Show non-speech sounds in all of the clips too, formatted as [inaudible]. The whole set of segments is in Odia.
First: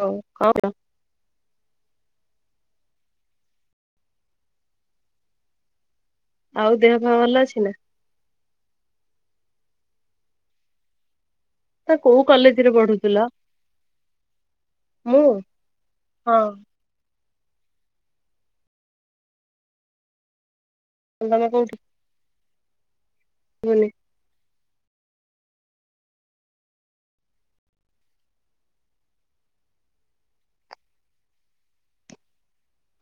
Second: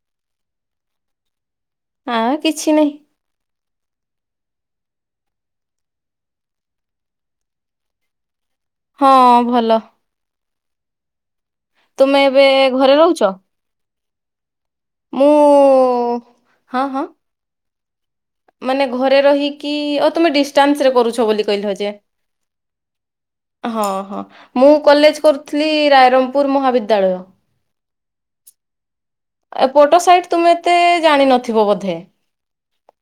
ହଉ କଣ। [unintelligible] ଆଉ କିଛି ନାହିଁ। ଆଉ ଦେହପା ଭଲ ଅଛି ନା? ହଁ ଭଲ। ତମେ ତୁମେ କୋଉ ଏବେ କଲେଜରେ ଘରେ ରହୁଛ ପଢୁଥିଲା ମୁଁ ହଁ। ମାନେ ଘରେ ରହିକି ଓ ତୁମେ ଡିଷ୍ଟାନ୍ସ ରେ କରୁଛ ତମେ ବୋଲି କୋଉଠି କହିଲ ଯେ। ହଁ ବୁନି ହଁ ମୁଁ କଲେଜ କରୁଥିଲି ରାଇରଙ୍ଗପୁର ମହାବିଦ୍ୟାଳୟ। ଏପଟ ସାଇଟି ତୁମେ ଏତେ ଜାଣିିନଥିବ ବୋଧେ?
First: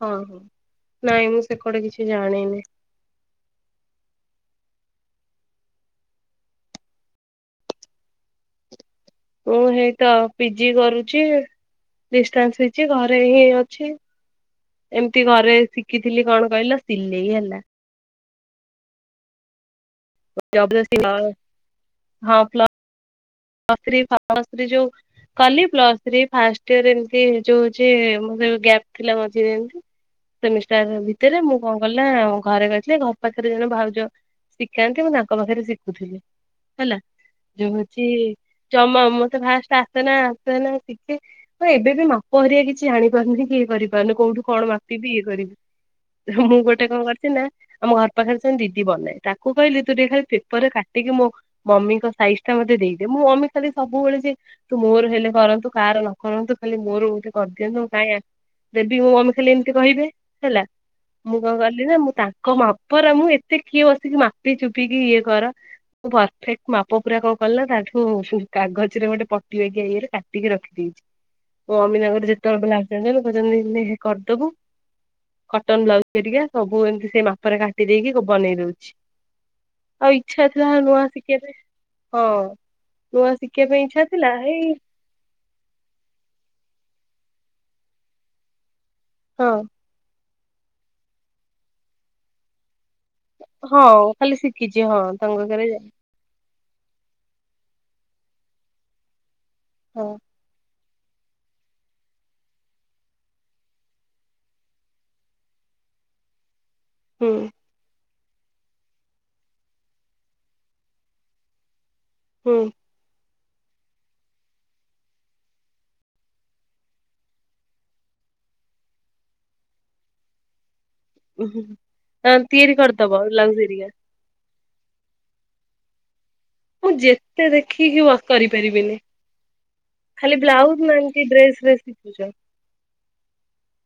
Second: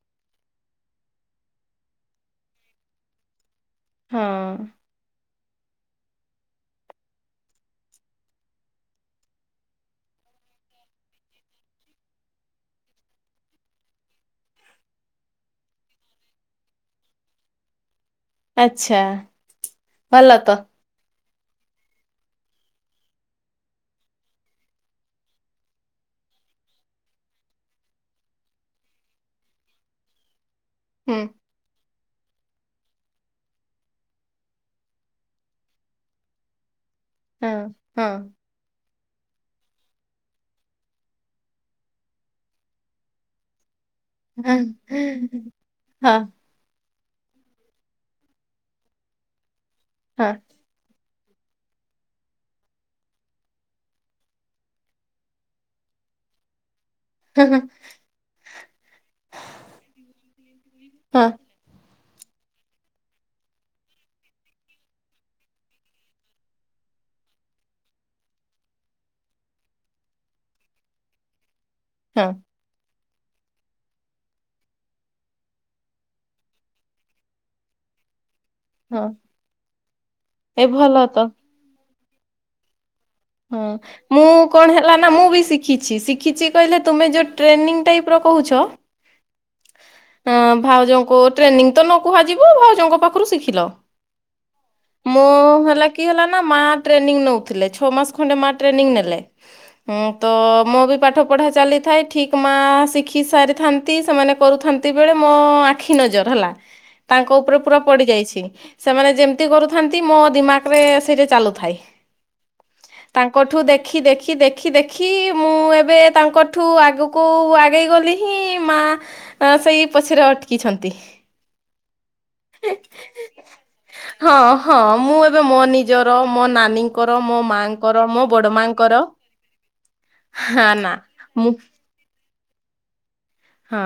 ହଁ ହଁ ନାଇଁ ମୁଁ ସେପଟ କିଛି ଜାଣିନି। ହଁ। ମୁଁ ହେଇତ ପିଜି କରୁଛି। ଡିଷ୍ଟାନ୍ସ ହେଇଛି ଘରେହିଁ ଅଛି। ଏମିତି ଘରେ ଶିଖିଥିଲି କଣ କହିଲ ସିଲେଇ ହେଲା। ଆଛା। [unintelligible] କଲି ପ୍ଲସଥ୍ରୀଫାଷ୍ଟୟର ଏମିତି ଯୋଉଅଛି ମୋ ଗ୍ୟାପ ମଝିରେ ଏମିତି। ସେମିଷ୍ଟାର ହୁଁ ଭିତରେ ମୁଁ କଣ କଲିନା ଘରେ କହିଥିଲି ଘର ପାଖରେ ଜଣେ ଭାଉଜ। ଶିଖାନ୍ତି ମୁଁ ତାଙ୍କପାଖରେ ଶିଖୁଥିଲି ହେଲା ହଁ ଯେ ହଉଚି ହଁ ଜମା ମୋତେ ଫାଷ୍ଟେ ଆସେନା ଆସେନା ଶିଖେ ହ ଏବେପି ମାପରେ କିଛି ଆଣିପାରୁନି କି। ଇଏ କରି ମାନେ କୋଉଠୁ ହଁ କଣ ମାପିବି ଇଏ ହଁ କରିବି ମୁଁ ଗୋଟେ କଣ କରିଚି ନା ଆମ ଘର ପାଖରେ ସେଦିଦି ବନାଏ ତାକୁ କହିଲେ ତୁ ଟିକେ ଖାଲି ହଁ ପେପରରେ କା ଟିକେ ମୋ ମମିଙ୍କ ସାଇଜ ଟା ମୋତେ ଦେଇ ହେ ମୋ ମମିଖାଲି ସବୁବେଳେ ସେ ତୁ ମୋର ହେଲେ କରନ୍ତୁ କାହାର ନ କରନ୍ତୁ ଖାଲି ମୋର। ହଁ କରିଦିଅନ୍ତୁ କାଇଁ ଆ ଦେବି ମୋ ମମି ଖାଲି ଏମିତି କହିବେ ହେଲା। ମୁଁ କଣ କଲିି ନା ମୁଁ ତାଙ୍କ ମାପର ମୁଁ ଏତେ କିଏ ବସିକି ମାପି ଚୁପିକି ଇଏ କର। ମୁଁ ପରଫେକ୍ଟ ମାପ ପୁରା କଣ କଲି ନା ତା ଠୁ ମୁଁ କାଗଜରେ ଗୋଟେ ପଟିିବାକି ଇଏ ରେ କାଟିକି ରଖିଦେଇଛି ମୋ ମମି ହଁ ତାଙ୍କର ଯେତେବେଳେ କହିଲା ଜଣ ଲୋକଛନ୍ତି କରିଦବୁ। [unintelligible] କଟନ ବ୍ଲାଉଜ ହେରିକା ସବୁ ଏମିତି ସେଇ ମାପରେ କାଟି ଦେଇକି ବନେଇ ଦଉଛି। ହଁ ଆଉ ଇଛା ଏ ଥିଲା ଭଲ ନୂଆ ତ ଶିଖିବା ପାଇଁ ହଁ। ନୂଆ ହଁ ଶିଖିବା ପାଇଁ ଇଚ୍ଛା ମୁଁ ଥିଲା ଏଇ କଣ ହେଲା ନା ନା ମୁଁ ବି ଶିଖିଛି ଶିଖିଛି କହିଲେ ତୁମେ ଯୋଉ ଟ୍ରେନିଂ ଟାଇପ ର କହୁଛ ହଁ। ହ ଭାଉଜଙ୍କୁ ଟ୍ରେନିଂ ତ ନ କୁହାଯିବ ଭାଉଜଙ୍କ ପାଖ ରୁ ଶିଖିଲ। ହଁ ଖାଲି ଶିଖିଛି ହଁ ମୁଁ ତାଙ୍କ ଘରେ ହେଲା କି କିଏ ହେଲା ନା ମାଆ ଟ୍ରେନିଂ ନେଉଥିଲେ। ଛଅ ମାସ ଖଣ୍ଡେ ମା ଟ୍ରେନିଂ ନେଲେ। ହୁଁ ହଁ ତ ମୁଁ ବି ପାଠ ପଢ଼ା ଚାଲିଥାଏ ଠିକ୍ ମାଆ ଶିଖି ସାରିଥାନ୍ତି ସେମାନେ କରୁଥାନ୍ତି ବେଳେ ମୋ ଆଖି ନଜର ହେଲା। ହ [unintelligible] ହୁଁ ତାଙ୍କ ଉପରେ ପୁରା ପଡି ଯାଇଛି। ସେମାନେ ଯେମିତି କରୁଥାନ୍ତି ମୋ ଦିମାଗ ରେ ସେଇଟା ଚାଲୁଥାଏ। ହୁଁ। ତାଙ୍କଠୁ ଦେଖି ଦେଖି ଦେଖି ଦେଖି ମୁଁ ଏବେ ତାଙ୍କଠୁ ଆଗକୁ କୁ ଆଗେଇ ଗଲି ହିଁ ମା ସେଇ ପଛରେ ଅଟକିଛନ୍ତି। ଉ ହ ତିଆରି କରଦବ ବ୍ଲାଉଜ ହେରୀକା? ହଁ ହଁ ମୁଁ ଏବେ ମୋ ନିଜର, ମୋ ନାନୀଙ୍କର, ମୋ ମା ଠିକ୍ ଭାବେ କରିପାରିବିନି ଖାଲି ହଁ ବ୍ଲାଉଜ ନା ମୁଁ ଡ୍ରେସସ୍ ଶିଖୁଛ? ହଁ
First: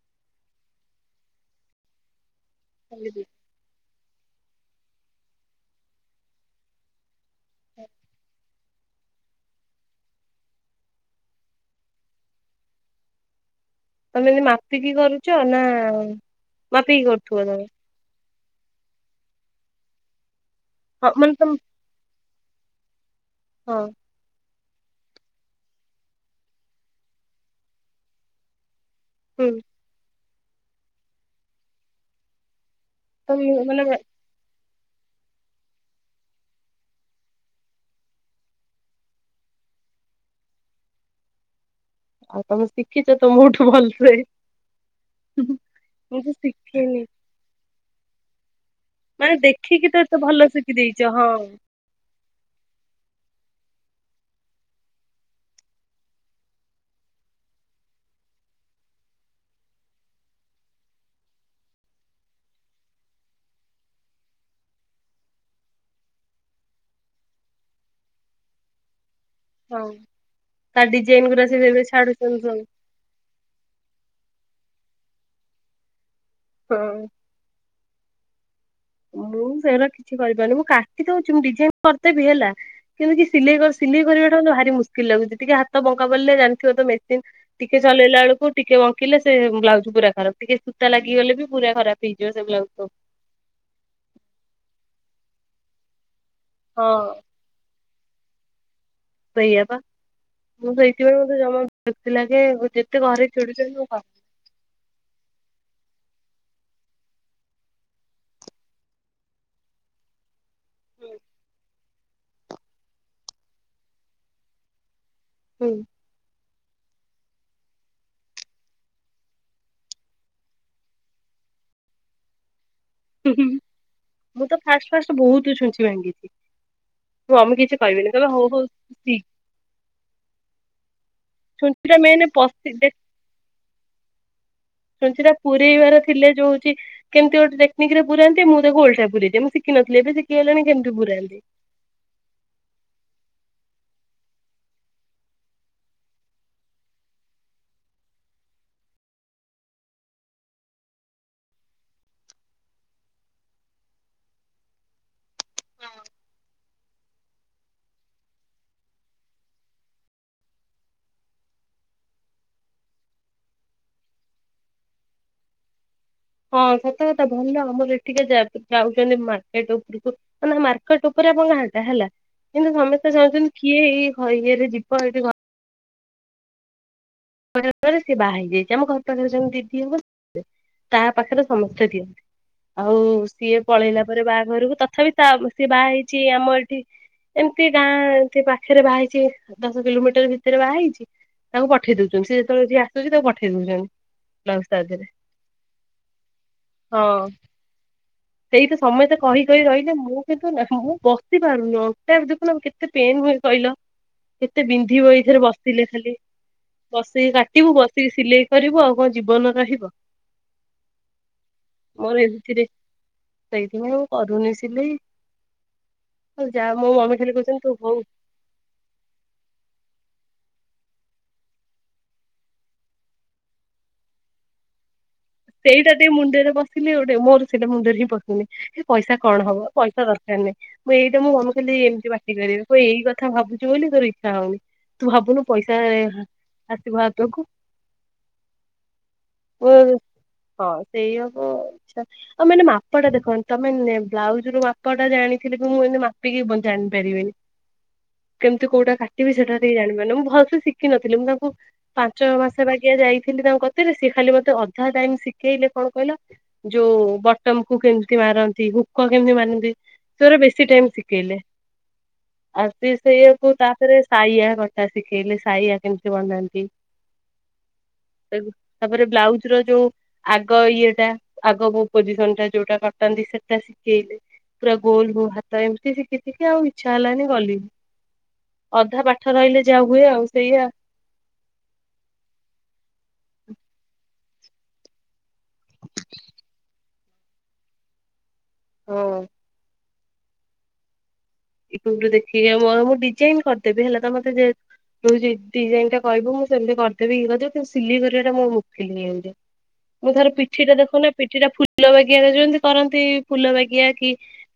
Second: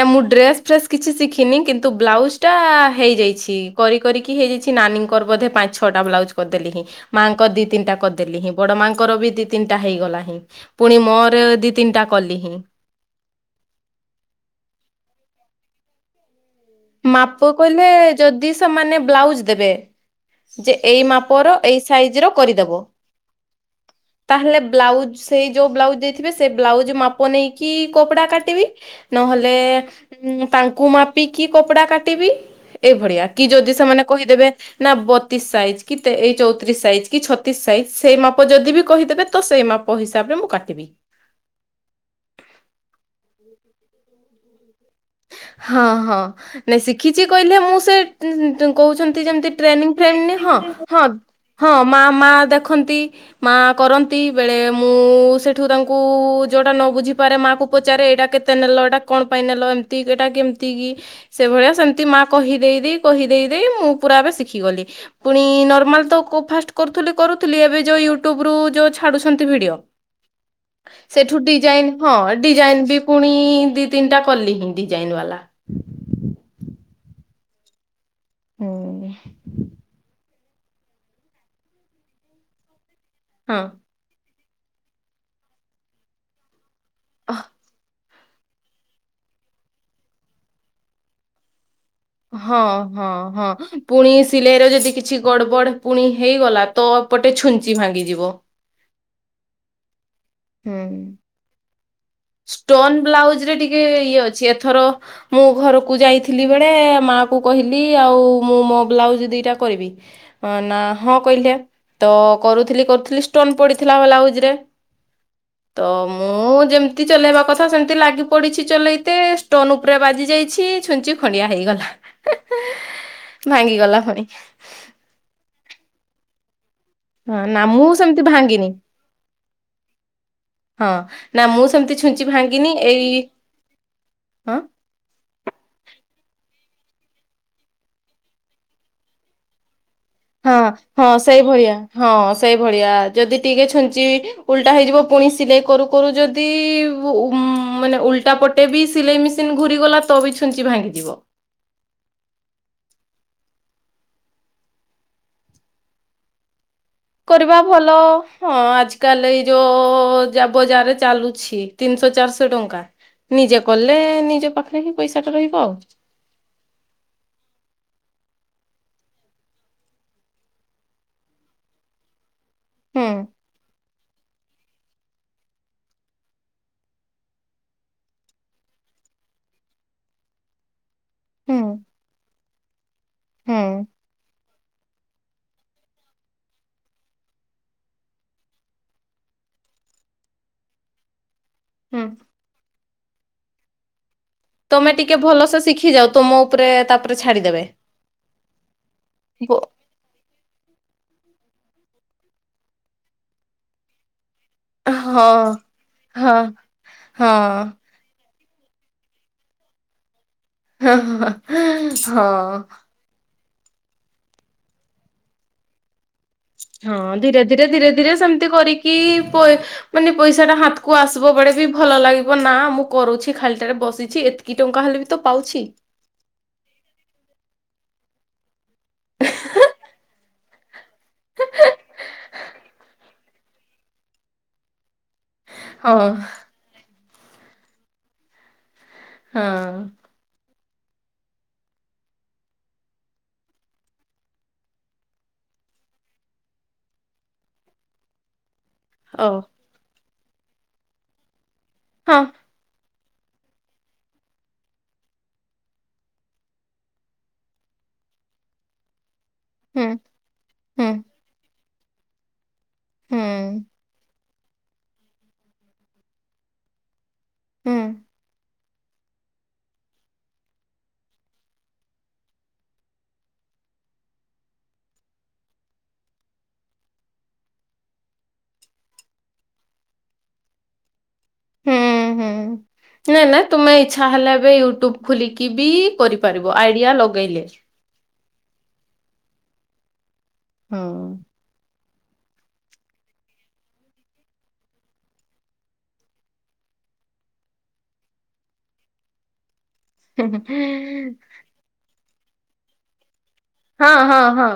ନା ମୁଁ ଡ୍ରେସ ଫ୍ରେସ୍ କିଛି ଶିଖିନି କିନ୍ତୁ ବ୍ଲାଉଜ ଟା ତମେ ହେଇଯାଇଛି। କରି କରିକି ହେଇଯାଇଛି। ନାନୀଙ୍କର ବୋଧେ ପାଞ୍ଚ ଛଅଟା ବ୍ଲାଉଜ କରିଦେଲିନି। ମାଆଙ୍କ ଦି ତିନଟା କରିଦେଲିନି ହିଁ। ବଡ ମାଆଙ୍କର ବି ଦି ତିନିଟା ହେଇଗଲାନି ହିଁ ପୁଣି ମୋର ଦି ତିନିଟା କଲିନି ହିଁ। ତମେ ଏ ମିତି ମାପିକି କରୁଛ ନା ମାପିକି କରୁଥିବ ମାପ ତମେ? କହିଲେ ଯଦି ସେମାନେ ବ୍ଲାଉଜ ଦେବେ ଯେ ଏଇ ହଁ ମାନେ ତମ ମାପର ଏଇ ସାଇଜ ର କରିଦେବ। ହଁ। ତାହେଲେ ବ୍ଲାଉଜ ସେଇ ଯୋଉ ବ୍ଲାଉଜ ଦେଇଥିବେ ସେ ବ୍ଲାଉଜ ମାପ ନେଇକି କପଡା କାଟିବି। ନହେଲେ ହୁଁ ତାଙ୍କୁ ମାପିକି କପଡା କାଟିବି। ଏଇଭଳିଆ କି ତମେ ଯଦି ମାନେ ସେମାନେ କହିଦେବେ ନା ବତିଶ ସାଇଜ୍ କି ଏଇ ଚଉତିରିଶ ସାଇଜ କି ଛତିଶ ସାଇଜ ସେଇ ମାପ ଯଦି ବି କହିଦେବେ ତ ସେଇ ମାପ ମୋ ହିସାବରେ ମୁଁ କାଟିବି। ଆଉ ତମେ ଶିଖିଛ ମୋ ଠୁ ଭଲସେ। ହଁ ହଁ ମୁଁ ତ ନାଇଁ ଶିଖିନି ଶିଖିଛି କହିଲେ ମୁଁ ସେ କହୁଛନ୍ତି ମାନେ ଯେମତି ଦେଖିକି ଟ୍ରେନିଂ ତ ଫ୍ରେ ଏତେ ଭଲ ହଁ ଶିଖି ଦେଇଛ ହଁ ହଁ ମା ମା ଦେଖନ୍ତି। ମା କରନ୍ତି ବେଳେ ମୁଁ ସେଠୁ ତାଙ୍କୁ ଯୋଉଟା ନ ବୁଝିପାରେ ମାକୁ ପଚାରେ ଏଇଟା କେତେ ତେ ନେଲ, ଏଇଟା କଣ ପାଇଁ ନେଲ, ଏମିତି ଏଟା, କେମିତି କି? ସେଭଳିଆ ସେମିତି ମା କହିଦେଇ ଦେଇ କହିଦେଇ ଦେଇ ମୁଁ ପୁରା ଏବେ ଶିଖିଗଲି। ପୁଣି ନର୍ମାଲ ତ ଫାଷ୍ଟ କରୁଥିଲି କରୁଥିଲି ଏବେ ଯଉ ୟୁଟୁବ ରୁ ଯୋଉ ଛାଡୁଛନ୍ତି ଭିଡିଓ ହଁ ତା ଡିଜାଇନ ସେଠୁ ଗୁରା ସେ ଏବେ ଡିଜାଇନ୍ ହଁ ଛାଡୁଛନ୍ତି ସବୁ ଡିଜାଇନ୍ ବି ପୁଣି ଦି ତିନିଟା କଲି ହିଁ ଡିଜାଇନ ବାଲା। ହୁଁ। ହୁଁ। ମୁଁ ସେରା କିଛି କରିପାରୁନି। ମୁଁ କାଟି ଦଉଛି ମୁ ଡିଜାଇନ କରିଦେବି ହେଲା କିନ୍ତୁ କି ହଁ ସିଲେଇ ସିଲେଇ କରିବାଟା ଭାରି ମୁସ୍କିଲ ଲାଗୁଛି ଟିକେ ହାତ ବଙ୍କା ପଡିଲେ ଜାଣି ଯୋଉ ତ ମେସିନ୍ ଅ ଟିକେ ଚଲେଇଲା ବେଳକୁ ଟିକେ ବଙ୍କିଲେ ସେ ବ୍ଲାଉଜ୍ ପୁରା ଖରାପ, ଟିକେ ସୂତା ଲାଗିଗଲେ ବି ପୁରା ଖରାପ। ହେଇଯିବ ସେ ହଁ, ବ୍ଲାଉଜ ସବୁ। ହଁ, ହଁ, ପୁଣି ଏ ସିଲେଇର ଯଦି କିଛି ଗଡ ବଡ ପୁଣି ହେଇଗଲା। ତ ହଁ। ଏପଟେ ଛୁଞ୍ଚି ଭାଙ୍ଗିଯିବ। ସେଇ ଆ ପା ହୁଁ ସେଥିପାଇଁ ମୋତେ ଜମା ଶାନ୍ତି ଲାଗେ। ଯେତେ ଷ୍ଟୋନ୍ ଘରେ ବ୍ଲାଉଜ୍ ରେ ଚିଡୁଛନ୍ତି ଟିକେ ମୁଁ କରେ। ଇଏ ଅଛି ଏଥର ମୁଁ ଘରକୁ ଯାଇଥିଲି ବେଳେ ମାଆ କୁ କହିଲି ଆଉ ମୁଁ ମୋ ବ୍ଲାଉଜ ଦିଇଟା କରିବି। ହଁ ନା ହଁ କହିଲେ। ତ କରୁଥିଲି କରୁଥିଲି ଷ୍ଟୋନ୍ ପଡିଥିଲା ବ୍ଲାଉଜ ରେ। ହୁଁ ତ ମୁଁ ଯେମ ତି ଚଲେଇବା କଥା ସେମିତି ଲାଗି ପଡିଛି ଚଲେଇତେ ଷ୍ଟୋନ୍ ଉପରେ ବାଜି ଯାଇଛି ଛୁଞ୍ଚି ଖଣ୍ଡିଆ ହେଇଗଲା। ଭାଙ୍ଗିଗଲା ଫୁଣି। ମୁଁ ତ ଫାଷ୍ଟ ଫାଷ୍ଟ ବହୁତୁ ଛୁଞ୍ଚି ଭାଙ୍ଗିଚି। ମୋ ହଁ ମମି ନା କିଛି ମୁଁ କହିବେନି ସେମିତି ହଉ ହଉ ଭାଙ୍ଗିନି ଶିଖ୍। ହଁ ନା ମୁଁ ସେମତି ମେନ ଛୁଞ୍ଚି ଭାଙ୍ଗିନି ପଶି ଏଇ, ହଁ। ଛୁଞ୍ଚି ପୁରେଇବାର ଥିଲେ ଯୋଉ ହଉଚି କେମିତି ଗୋଟେ ଟେକ୍ନିକ୍ ରେ ପୁରାନ୍ତି ମୁଁ ତାକୁ ଓଲଟା ପୁରେଇଦିଏ, ମୁଁ ଶିଖିନଥିଲି ଏବେ ଶିଖି ହଁ ହଁ ସେଇ ଭଳିଆ ହଁ ସେଇଭଳିଆ ଯଦି ଟିକେ ଛୁଞ୍ଚି ଓଲଟା ହେଇଯିବ ପୁଣି ସିଲେଇ କରୁ କରୁ ଯଦି ଉ ମାନେ ଉଲଟା ପ ଟେ ବି ସିଲେଇ ମେସିନ୍ ଘୁରିଗଲା ତ ବି ଛୁଞ୍ଚି ଭାଙ୍ଗିଯିବ। କରିବା ଭଲ ହଁ ଆଜ କାଲି ଏଇ ଯୋଉ ଯା ବଜାରରେ ଚାଲୁଛି। ତିନିଶହ ଚାରିଶହ ଟଙ୍କା ନିଜେ କଲେ ନିଜ ପାଖରେ ହି ପଇସାଟା ରହିବ ଆଉ। ହଁ ସତ କଥା ଭଲ ଆମର ଏଠିକେ ଯା ଯାଉଛନ୍ତି ମାର୍କେଟ ଉପରକୁ। ଅନା ମାର୍କେଟ୍ ଉପରେ ଆପଣ ଗାଁ ଟା ହେଲା। କିନ୍ତୁ ହୁଁ ସମସ୍ତେ ଚାହୁଁଛନ୍ତି କିଏ ଏଇ ହ ଇଏରେ ଯିବ ଏଇଠି ଘ କୋଡିଏ ହଜାର ଟଙ୍କାରେ ସେ ବାହା ହେଇଯାଇଛି ଆମ ଘର ପାଖରେ ଜଣେ ଦିଦି ହବ ତା ପାଖରେ ହୁଁ ସମସ୍ତେ ଦିଅନ୍ତି। ଆଉ ହୁଁ ସିଏ ପଳେଇଲା ପରେ ବାହାଘରକୁ ତଥାପି ତା ସିଏ ବାହା ହେଇଛି ଆମର ଏଠି ଏମିତି ଗାଁ ଏମତି ପାଖରେ ବାହାହେଇଛି ଦଶ କିଲୋମିଟର ଭିତରେ ବାହାହେଇଛି। ତାଙ୍କୁ ପଠେଇ ହୁଁ। ଦଉଛନ୍ତି ସ ଯେତେବେଳେ ଯି ଆସୁଛି ତାକୁ ପଠେଇ ଦଉଛନ୍ତି। ବ୍ଲାଉଜ ତା ତମେ ଦେହରେ। ଟିକେ ଭଲସେ ଶିଖି ଯାଉ ତମ ଉପରେ ତାପରେ ଛାଡିଦେବେ। ସେଇ ତ ସମସ୍ତେ କହି ବୋ କହି ରହିଲେ ମୁଁ କିନ୍ତୁ ନା ମୁଁ ବସି ପାରୁନି ଅଣ୍ଟା ଦେଖୁନ କେତେ ପେନ୍ ହୁଏ କହିଲ। କେତେ ହଁ ବିନ୍ଧିବ ଏଇଥରେ ବସିଲେ ଖାଲି, ହଁ ବସିକି ହଁ। କାଟିବୁ, ବସି କି ସିଲେଇ କରିବ ଆଉ କଣ ଜୀବନ ରହିବ। ହଁ ହଁ, ମୋର ଏମିତିରେ ହଁ। ସେଇଥିପାଇଁ ମୁ କରୁନି ସିଲେଇ। ଆଉ ଯାହା ମୋ ହଁ ମମି ଖାଲି ଧୀରେ କହୁଛନ୍ତି ଧୀରେ ତୁ ଧୀରେ ହଉ ଧୀରେ ସେମିତି କରିକି ପଇସା ମାନେ ପଇସା ଟା ହାତକୁ ଆସିବ ବେଳେ ବି ଭଲ ଲାଗିବ ନା ମୁଁ କରୁଛି ଖାଲିଟାରେ ବସିଛି ଏତିକି ଟଙ୍କା ହେଲେ ବି। ତ ପାଉଛି ସେଇଟା ଟିକେ ମୁଣ୍ଡରେ ପସିଲେ ଗୋଟେ ମୋର ସେଇଟା ମୁଣ୍ଡରେ ହିଁ ପଶୁନି ପଇସା କଣ ହବ ପଇସା ଦରକାର ନାହିଁ। ମୁଁ ଏଇଟା ମୋ ମମି ଖାଲି ଏମିତି ପାଟି କରିବେ କହିବେ ଏଇ କଥା ଭାବୁଛି ବୋଲି ତୋର ଇଚ୍ଛା ହଉନି। ତୁ ଭାବୁନୁ ପଇସା ଏ ହଁ ଆସିବ ହାତକୁ। ହଁ। ହଁ ସେଇଆ କୁ ଇଛା ନାହିଁ। ଆଉ ମାନେ ମାପାଟା ଦେଖନ୍ତୁ ତମେ ନେ ବ୍ଲାଉଜ ରୁ ମାପ ଟା ଜାଣିଥିଲେ ବି ମୁଁ ଏମିତି ମାପିକି ଜାଣିପାରିବିନି [inaudible] କେମିତି କୋଉଟା ଓ କାଟିବି ସେଟା ଟିକେ ଜାଣିପାରୁନି, ମୁଁ ଭଲସେ ଶିଖିିନଥିଲି ମୁଁ ତାଙ୍କୁ ହଁ ପାଞ୍ଚ ମାସ ପାଇଁ। କିଆ ଯାଇଥିଲି ତାଙ୍କ କତିରେ ସିଏ ଖାଲି ମତେ ଅଧା ଟାଇମ୍ ଶିଖେଇଲେ କଣ କହିଲ ଯୋଉ ବଟମ୍ କୁ କେମିତି ମାରନ୍ତି, ହୁ କଣ କେମିତି ମାନନ୍ତି ହୁଁ ସେଉରା ବେଶୀ ହୁଁ ଟାଇମ୍ ଶିଖେଇଲେ। ଆଉ ସିଏ ହୁଁ ସେଇଆକୁ ତାପରେ ଶାୟା କଟା ଶିଖେଇଲେ, ସାଇଆ କେମିତି ବନାନ୍ତି? ହୁଁ ତାପରେ ବ୍ଲାଉଜ ର ଯୋଉ ଆଗ ଇଏଟା ଆଗୋ ପୋଜିସନ୍ ଟା ଯୋଉଟା କଟାନ୍ତି ସେଟା ଶିଖେଇଲେ ପୁରା ଗୋଲ ହଉ ହାତ ଏମିତି ଶିଖି ଶିଖି ଆଉ ଇଚ୍ଛା ହେଲାନି ଗଲିନି ଅଧା ପାଠ ରହିଲେ ଯାହା ହୁଏ ଆଉ ସେୟା ହୁଁ ହୁଁ ହୁଁ ନା ନା ତୁମେ ଇଚଛା ହେଲେ ଏବେ ୟୁଟ୍ୟୁବ ଖୋଲିକି କି ବି କରିପାରିବ ଆଇଡ଼ିଆ ଲଗେଇଲେ ହଁ ହଁ ୟୁଟ୍ୟୁବୁ ଦେଖିକି ମୁଁ ଡିଜାଇନ କରିଦେବି ହେଲା ତ ମୋତେ ଯେ ତୁ ଯ ଡିଜାଇନ୍ ଟା କିବ ମୁଁ ସେମିତି କରିଦେବି ଇ କରିଦବି କିନ୍ତୁ ସିଲେଇ କରିବା ଟା ମୁଁ ମୁକିଲିନି ଏମିତି [unintelligible] ମୁଁ ଧର ପିଠିଟା ଦେଖ ନା ପିଠି ପୁ ଫୁଲ ବାଗିଆ ଯେମିତି କରନ୍ତି ଫୁଲ ବାଗିିବା କି ହଁ ହଁ।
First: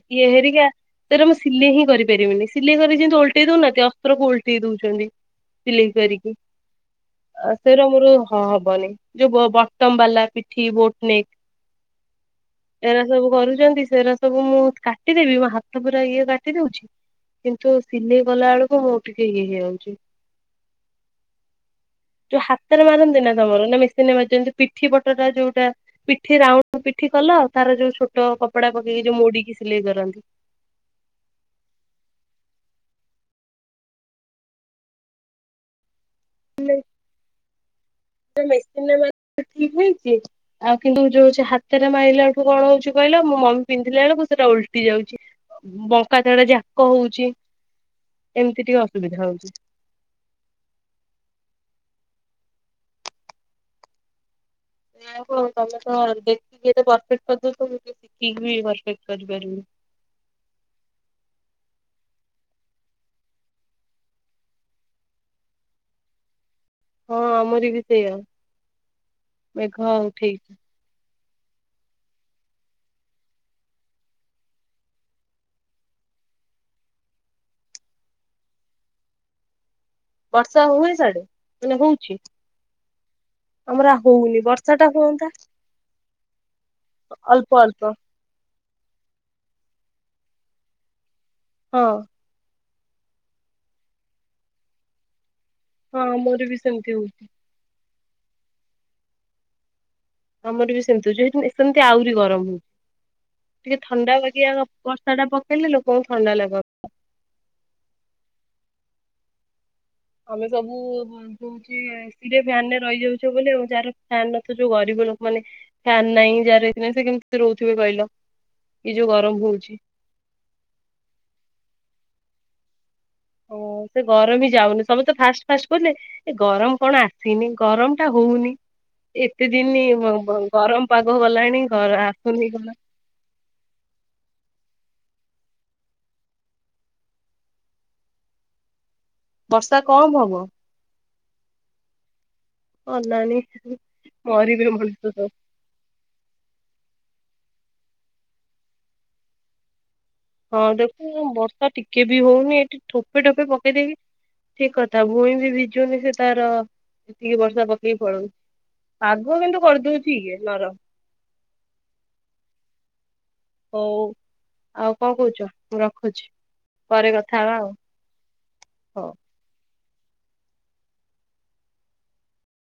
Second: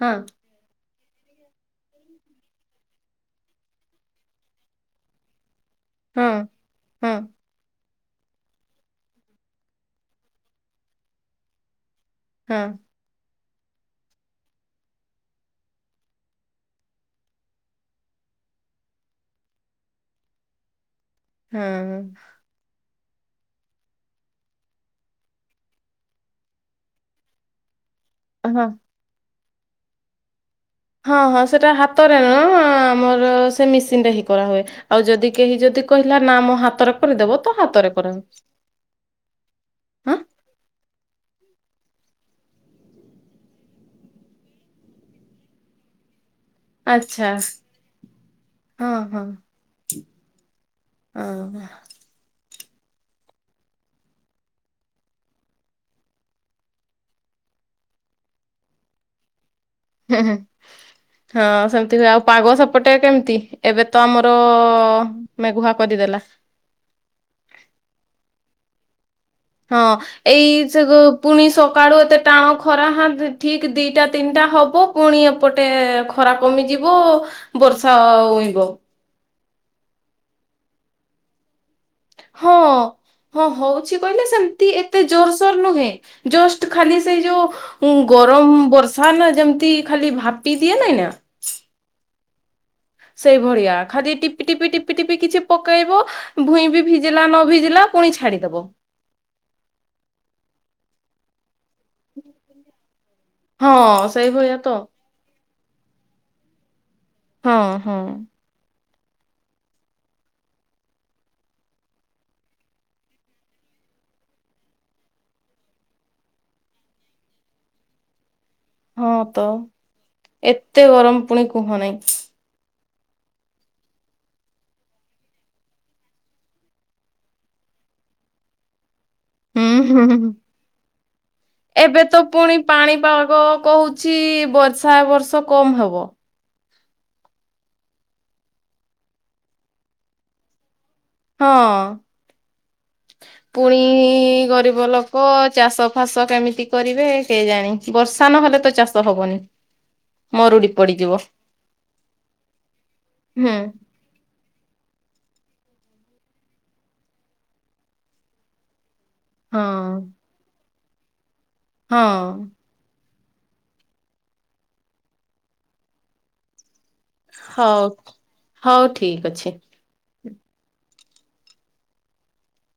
ହଁ ହେରିକା ତରେ ମୁଁ ସିଲେଇ ହିଁ କରିପାରିବିନି ସିଲେଇ କରି ଯେମିତି ଓଲଟେଇ ଦଉନାହାନ୍ତି ଅସ୍ତ୍ରକୁ ଓଲଟେଇ ଦଉଛନ୍ତି ଫିଲି କରିକି ହଁ ହଁ ଆ ସେରା ମର ହଁ ହବନି ଯୋଉ ବଟମ ବାଲା ପିଠି ବୋଟ ନ ହଁ ସେ ସବୁ କରୁଛନ୍ତି ସେରାା ସବୁ ମୁଁ କାଟିଦେବି ପୁରା ଇଏ କାଟି ଦଉଛି କିନ୍ତୁ ସିଲେଇ କଲା ବେଳକୁ ମୁୋ ଟିକେ ଇଏ ହେଇଯାଉଛି ହୁଁ ଯୋଉ ହାତରେ ମାରନ୍ତି ନା ତମର ନା ମେସିନରେ ମାରି ପିଠି ପଟ ଟା ଯୋଉଟା ପିଠି ରାଉଣ୍ଡ ପିଠି କଲ ଆଉ ତାର ଯୋଉ ଛୋଟ ହଁ। କପଡା ପକେଇକି ଯୋଉ ମୋଡିକି ସିଲେଇ କରନ୍ତି ହଁ ହଁ ସେଟା ହାତରେ ନ ଆମର ସେ ମେସିନଟା ହିଁ କରାହୁଏ ଆଉ ଯଦି କେହି ଯଦି କହିଲା ନା ମୋ ହାତରେ କରିଦେବ ତ ହାତରେ କରା ମେସିନ ମ ଠିକ ହେଇଛି ଆଉ କିନ୍ତୁ ଯୋଉ ହାତ ରେ ମାଇଲା ଠୁ କଣ ହଉଛି କହିଲ ମ ମି ପିନ୍ଧିଲା ବଳକୁ ସେଟା ଓଲ୍ଟି ଯାଉଛି ବଙ୍କା ତଡା ଯାକ ହଉଛି ଆଚ୍ଛା ଏମିତି ଟିକେ ଅସୁବିଧା ହଉଛି ଅ ହଁ କଉ ତମେ ତ ଦେଖିକି ଏ ପର୍ଫେକ୍ଟ କରିଦଉଚ ମୁଁ ଶିଖିକି ବି ପର୍ଫେକ୍ଟ୍ କରିପାରିବି ହୁଁ ହୁଁ ହଁ ସେମିତି ହୁଏ ଆଉ ପାଗ ସେପଟେ କେମିତି ଏବେ ତ ଆମର ମେଗୁଆ କରି ଦେ ହଁ ଆମରି ବି ସେୟା ହଁ ମେଘ ଆଉ ଠି ଏଇ ସେ ପୁଣି ସକାଳୁ ଏତେ ଟାଣ ଖରା ହଁ ଠିକ ଦିଟା ତିନ୍ଟା ହବ ପୁଣି ଏପଟେ ଖରା କମିଯିବ ବର୍ଷା ହଇବ ବର୍ଷା ହୁଏ ସଡେ ମାନେ ହ ହଁ ହଁ ହଉଛି କହିଲେ ହଉନି ସେମତି ବର୍ଷା ଟା ଏତେ ହୁଅନ୍ତା। ଜୋରସୋର ନୁହେଁ ଜଷ୍ଟ ଖାଲି ସେଇ ଯୋଉ ଅଳ୍ପ ଅଳ୍ପ ଉଁ ଗରମ ବର୍ଷା ନା ଯେମିତି ଖାଲି ଭାପି ଦିଏ ନାଇଁ ନା ହଁ ସେଇଭଳିଆ ଖାଲି ଟିପି ଟିପି ଟିପି କିଛି ପକେଇବ ହଁ ଆମର ବି ଭୁଇଁବି ସେମିତି ହଉଛି ଭିଜିଲା ନ ଭିଜିଲା ପୁଣି ଛାଡ଼ିଦବ। ଆମରବି ସେମିତି ହଉଚି ଏଇଠୁ ସେମିତି ଆହୁରି ଗରମ ହଉଚି ହଁ ଟିକେ ଥଣ୍ଡା ବାକିଆ ସେଇଭଳିଆ ତ ବ ଟା ପକେଇଲେ ଲୋକଙ୍କୁ ଥଣ୍ଡା ଲାଗ ହଁ ହଁ। ଆମେ ସବୁ ଯୋଉ ଏସି ରେ ଫ୍ୟାନରେ ରହିଯାଉଚୁ ବୋଲି ଆଉ ଯାହାର ଫ୍ୟାନ୍ ନଥବ ଯୋଉ ଗରିବ ଲୋକମାନେ ଫ୍ୟାନ୍ ନାହିଁ ଯାହାର ଏଇଥିରେ ନାଇଁ ସେ କେମିତି ରହୁଥିବେ କହିଲ? ଏଇ ଯୋଉ ଗରମ ହଁତ ହଉଛି। ଏତେ ଗରମ ପୁଣି କୁହ ନାହିଁ। ଓ ସେ ଗରବି ଯାଉନି ସବୁତେ ଫାଷ୍ଟ ଫାଷ୍ଟ ବୋଲେ ଏ ଗରମ କଣ ଆସିନି ଗରମଟା ହଉନି ଏତେ ହୁଁ ଦିନ ହୁଁ ହୁଁ। ଗରମ ପାଗ ଗଲାଣି ଏବେ ତ ଆସୁନି ପୁଣି କଣ? ପାଣିପାଗ କହୁ ଚି ବର୍ଷା ଏବର୍ଷ କମ୍ ହବ। ବର୍ଷା କମ୍ ହବ। ହଁ ଅନାନି ପୁଣି ମରିବେ ଗରିବ ମଣିଷ ଲୋକ ସବୁ ଚାଷ ଫାସ କେମିତି କରିବେ କେଜାଣି ବର୍ଷା ନହେଲେତ ଚାଷ ହବନି? ହଁ ମରୁଡି ପଡିଯିବ। ଦେଖୁ ବର୍ଷା ଟିକେବି ହଉନି ଏଠି ଠୋପେ ଠୋପେ ହୁଁ ପକେଇଦେଇକି ଠିକ୍ କଥା ଭୁଇଁବି ଭିଜୁନି ସେତାର ଏତିକି ବର୍ଷା ପକେଇ ପଳଉଚି। ପାଗ କିନ୍ତୁ ହଁ। କରିଦଉଚି ନର ହଁ। ହଉ ଆଉ କଣ କହୁଛ ମୁଁ ରଖୁଛି ପରେ କଥା ହବା ଆଉ? ହଉ ହଉ ଠିକ୍ ଅଛି।